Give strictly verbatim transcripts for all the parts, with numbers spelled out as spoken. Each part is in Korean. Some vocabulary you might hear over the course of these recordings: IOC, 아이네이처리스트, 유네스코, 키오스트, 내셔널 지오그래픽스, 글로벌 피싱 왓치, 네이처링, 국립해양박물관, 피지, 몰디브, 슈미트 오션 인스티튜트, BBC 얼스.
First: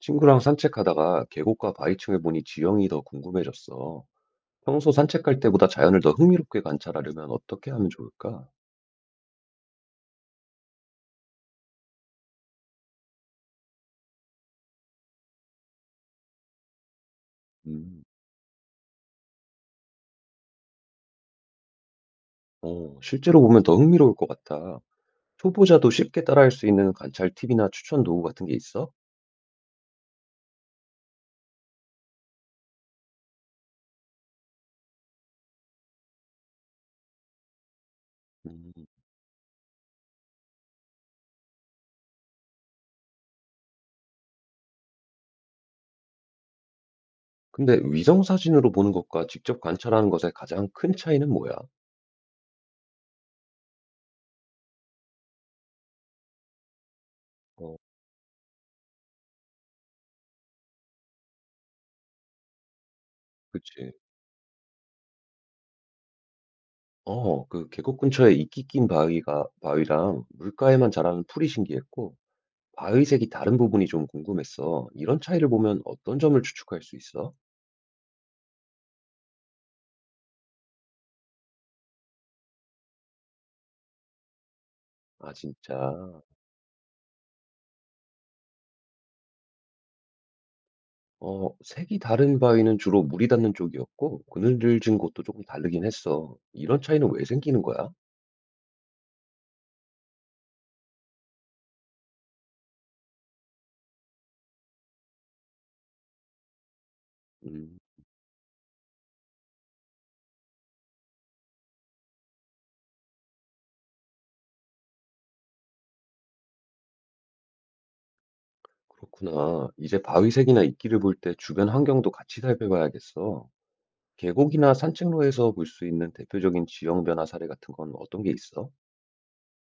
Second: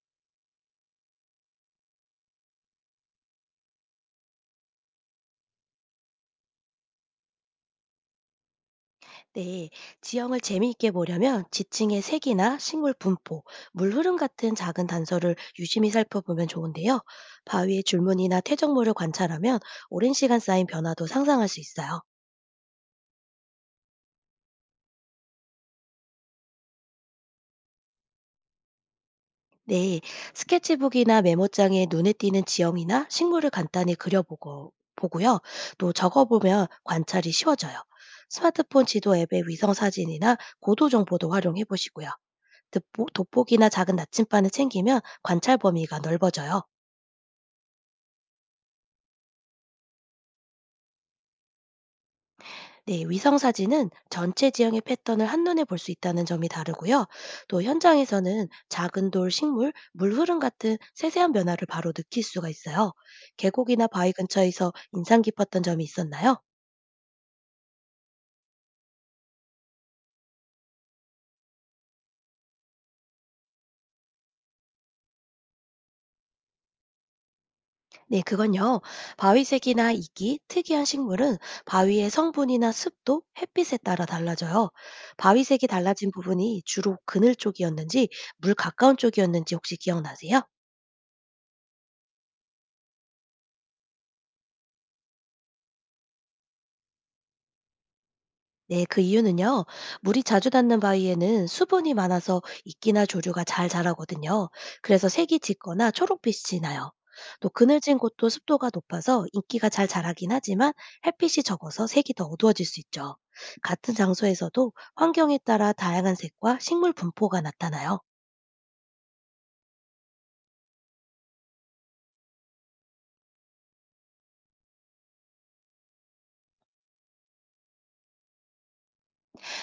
친구랑 산책하다가 계곡과 바위층을 보니 지형이 더 궁금해졌어. 평소 산책할 때보다 자연을 더 흥미롭게 관찰하려면 어떻게 하면 좋을까? 네, 지형을 재미있게 보려면 지층의 색이나 식물 분포, 물 흐름 같은 작은 단서를 유심히 살펴보면 좋은데요. 바위의 음, 줄무늬나 퇴적물을 관찰하면 오랜 시간 쌓인 변화도 상상할 수 있어요. 어, 실제로 보면 더 흥미로울 것 같아. 초보자도 쉽게 따라할 수 있는 관찰 팁이나 추천 도구 같은 게 있어? 네, 스케치북이나 메모장에 눈에 띄는 지형이나 식물을 간단히 그려보고 보고요. 또 적어보면 관찰이 쉬워져요. 음, 스마트폰 지도 앱의 위성 사진이나 고도 정보도 활용해 보시고요. 돋보- 돋보기나 작은 나침반을 챙기면 관찰 범위가 넓어져요. 근데 위성 사진으로 보는 것과 직접 관찰하는 것의 가장 큰 차이는 뭐야? 네, 위성 사진은 전체 지형의 패턴을 한눈에 볼 수 있다는 점이 다르고요. 또 어, 현장에서는 작은 돌, 식물, 물 흐름 같은 세세한 변화를 바로 느낄 수가 있어요. 계곡이나 그치. 바위 근처에서 인상 깊었던 점이 있었나요? 어, 그 계곡 근처에 이끼 낀 바위가, 바위랑 물가에만 자라는 풀이 신기했고, 바의색이 다른 부분이 좀 궁금했어. 이런 차이를 보면 어떤 점을 추측할 수 있어? 네, 그건요. 바위색이나 이기, 특이한 식물은 바위의 성분이나 습도, 햇빛에 따라 달라져요. 아, 바위색이 진짜. 달라진 부분이 주로 그늘 쪽이었는지, 물 가까운 쪽이었는지 혹시 기억나세요? 어, 색이 다른 바위는 주로 물이 닿는 쪽이었고, 그늘진 곳도 조금 다르긴 했어. 이런 차이는 왜 생기는 거야? 네, 그 이유는요. 물이 자주 닿는 바위에는 수분이 많아서 이끼나 조류가 잘 자라거든요. 그래서 색이 짙거나 초록빛이 나요. 또 음, 그늘진 곳도 습도가 높아서 인기가 잘 자라긴 하지만 햇빛이 적어서 색이 더 어두워질 수 있죠. 같은 장소에서도 환경에 따라 다양한 색과 식물 분포가 나타나요. 그렇구나. 이제 바위색이나 이끼를 볼 때 주변 환경도 같이 살펴봐야겠어. 계곡이나 산책로에서 볼 수 있는 대표적인 지형 변화 사례 같은 건 어떤 게 있어?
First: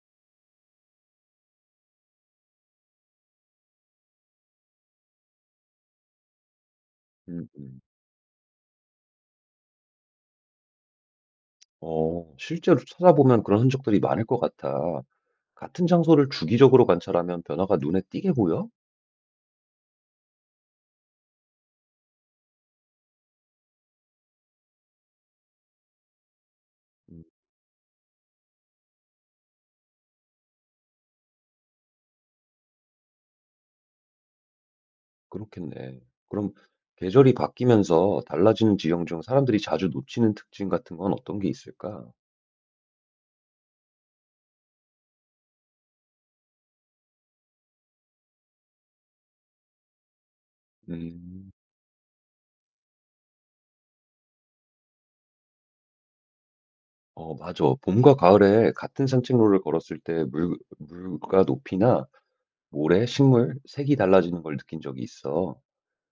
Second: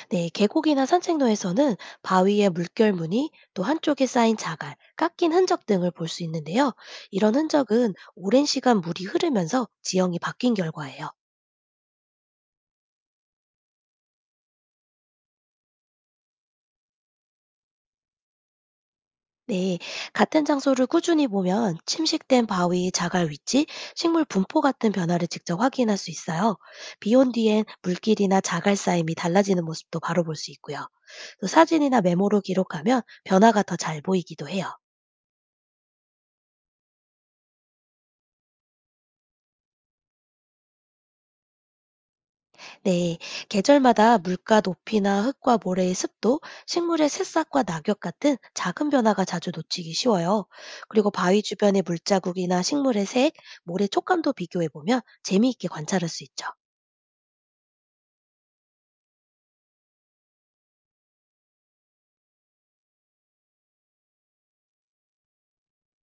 네, 계곡이나 산책로에서는 바위의 물결무늬, 또 한쪽에 쌓인 자갈, 깎인 흔적 등을 볼 수 있는데요. 이런 음, 음. 흔적은 오랜 시간 물이 흐르면서 지형이 바뀐 결과예요. 어, 실제로 찾아보면 그런 흔적들이 많을 것 같아. 같은 장소를 주기적으로 관찰하면 변화가 눈에 띄게 보여? 네, 같은 장소를 꾸준히 보면 침식된 바위, 자갈 위치, 식물 분포 같은 변화를 직접 확인할 수 있어요. 음, 비온 뒤엔 물길이나 자갈 쌓임이 달라지는 모습도 바로 볼 수 있고요. 또 사진이나 메모로 기록하면 변화가 더 잘 보이기도 해요. 그렇겠네. 그럼 계절이 바뀌면서 달라지는 지형 중 사람들이 자주 놓치는 특징 같은 건 어떤 게 있을까? 네, 계절마다 물가 높이나 흙과 모래의 습도, 식물의 새싹과 낙엽 같은 작은 변화가 자주 놓치기 쉬워요. 그리고 바위 음, 주변의 물자국이나 식물의 색, 모래 촉감도 비교해 보면 재미있게 관찰할 수 있죠. 어, 맞아. 봄과 가을에 같은 산책로를 걸었을 때 물, 물가 높이나 모래, 식물, 색이 달라지는 걸 느낀 적이 있어.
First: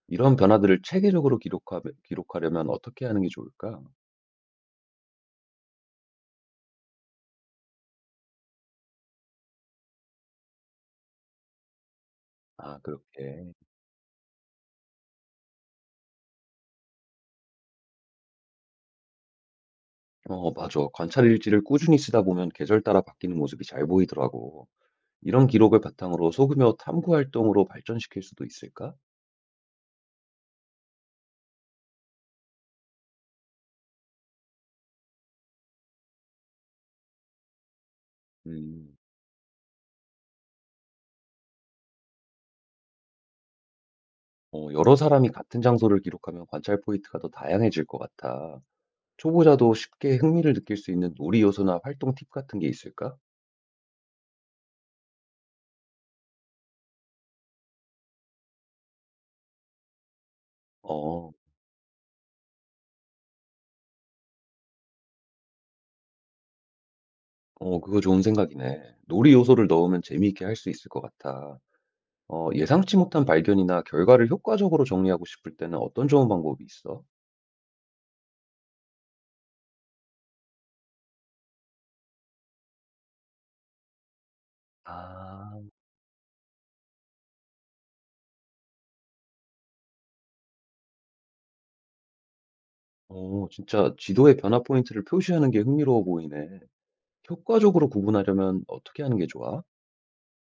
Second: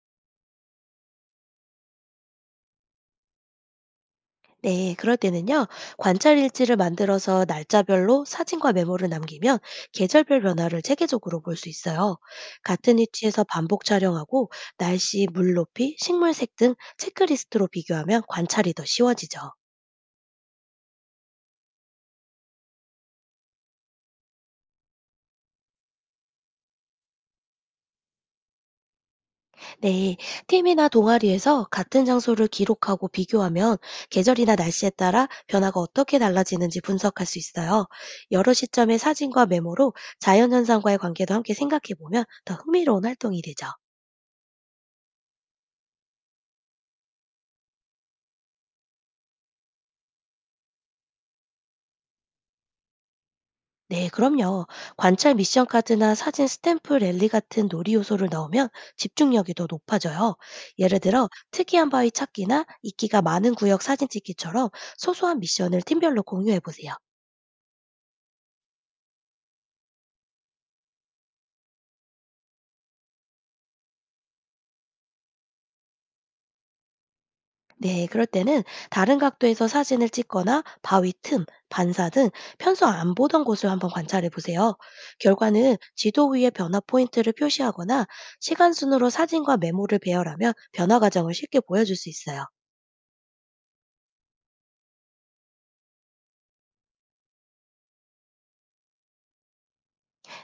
이런 변화들을 체계적으로 기록하, 기록하려면 어떻게 하는 게 좋을까? 네, 그럴 때는요, 관찰 일지를 만들어서 날짜별로 사진과 메모를 남기면 계절별 변화를 체계적으로 볼 수 있어요. 아, 같은 위치에서 그렇게. 반복 촬영하고 날씨, 물 높이, 식물 색 등 체크리스트로 비교하면 관찰이 더 쉬워지죠. 어, 맞아. 관찰 일지를 꾸준히 쓰다 보면 계절 따라 바뀌는 모습이 잘 보이더라고. 이런 기록을 바탕으로 소규모 탐구 활동으로 발전시킬 수도 있을까? 네, 팀이나 동아리에서 같은 장소를 기록하고 비교하면 계절이나 날씨에 따라 변화가 어떻게 달라지는지 분석할 수 있어요. 여러 음, 시점의 사진과 메모로 자연현상과의 관계도 함께 생각해 보면 더 흥미로운 활동이 되죠. 어, 여러 사람이 같은 장소를 기록하면 관찰 포인트가 더 다양해질 것 같아. 초보자도 쉽게 흥미를 느낄 수 있는 놀이 요소나 활동 팁 같은 게 있을까? 네, 그럼요. 관찰 미션 카드나 사진 스탬프 랠리 같은 놀이 요소를 넣으면 집중력이 더 높아져요. 예를 들어, 어, 특이한 바위 찾기나 이끼가 많은 구역 사진 찍기처럼 소소한 미션을 팀별로 공유해 보세요. 어, 그거 좋은 생각이네. 놀이 요소를 넣으면 재미있게 할 수 있을 것 같아. 어, 예상치 못한 발견이나 결과를 효과적으로 정리하고 싶을 때는 어떤 좋은 방법이 있어? 네, 그럴 때는 다른 각도에서 사진을 찍거나 바위 틈, 반사 등 평소 안 보던 곳을 한번 관찰해 보세요. 아, 결과는 지도 위에 변화 포인트를 표시하거나 시간 순으로 사진과 메모를 배열하면 변화 과정을 쉽게 보여줄 수 있어요. 어, 진짜 지도의 변화 포인트를 표시하는 게 흥미로워 보이네. 효과적으로 구분하려면 어떻게 하는 게 좋아?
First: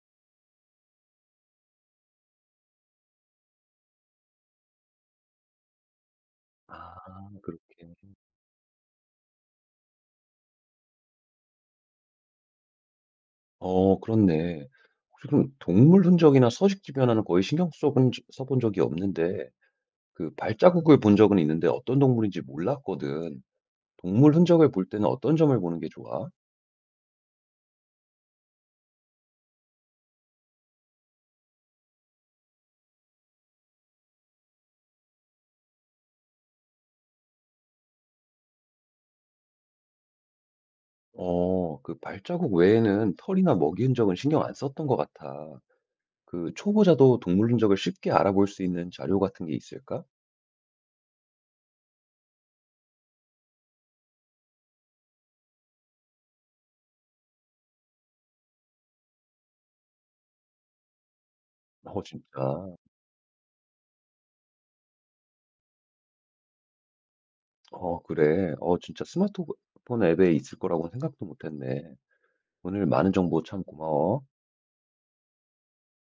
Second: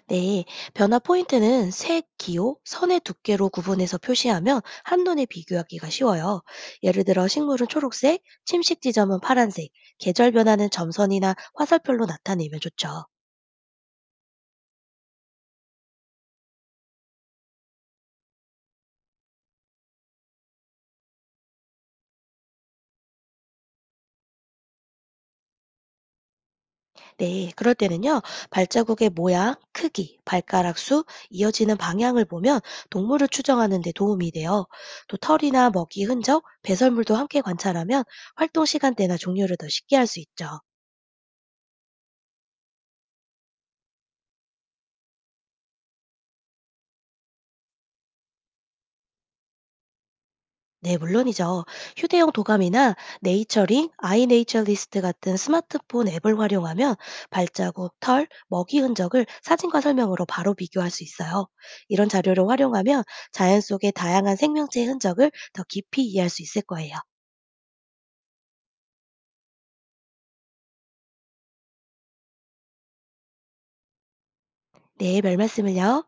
네, 변화 포인트는 색, 기호, 선의 두께로 구분해서 표시하면 한눈에 비교하기가 쉬워요. 아 예를 들어 그렇게. 식물은 초록색, 침식 지점은 파란색, 계절 변화는 점선이나 화살표로 나타내면 좋죠. 어 그렇네. 혹시 그럼 동물 흔적이나 서식지 변화는 거의 신경 써본 적 써본 적이 없는데 그 발자국을 본 적은 있는데 어떤 동물인지 몰랐거든. 동물 흔적을 볼 때는 어떤 점을 보는 게 좋아? 네, 그럴 때는요, 발자국의 모양, 크기, 발가락 수, 이어지는 방향을 보면 동물을 추정하는 데 도움이 돼요. 또 털이나 먹이 흔적, 배설물도 함께 관찰하면 활동 시간대나 종류를 더 쉽게 알 수 있죠. 어 그 발자국 외에는 털이나 먹이 흔적은 신경 안 썼던 것 같아. 그 초보자도 동물 흔적을 쉽게 알아볼 수 있는 자료 같은 게 있을까? 네, 물론이죠. 휴대용 도감이나 네이처링, 아이네이처리스트 같은 스마트폰 앱을 활용하면 발자국, 털, 먹이 흔적을 사진과 설명으로 바로 비교할 수 있어요. 어 이런 진짜. 자료를 활용하면 자연 속의 다양한 생명체의 흔적을 더 깊이 이해할 수 있을 거예요. 어 그래. 어 진짜 스마트폰 앱에 있을 거라고는 생각도 못 했네. 오늘 많은 정보 참 고마워. 네, 별 말씀을요.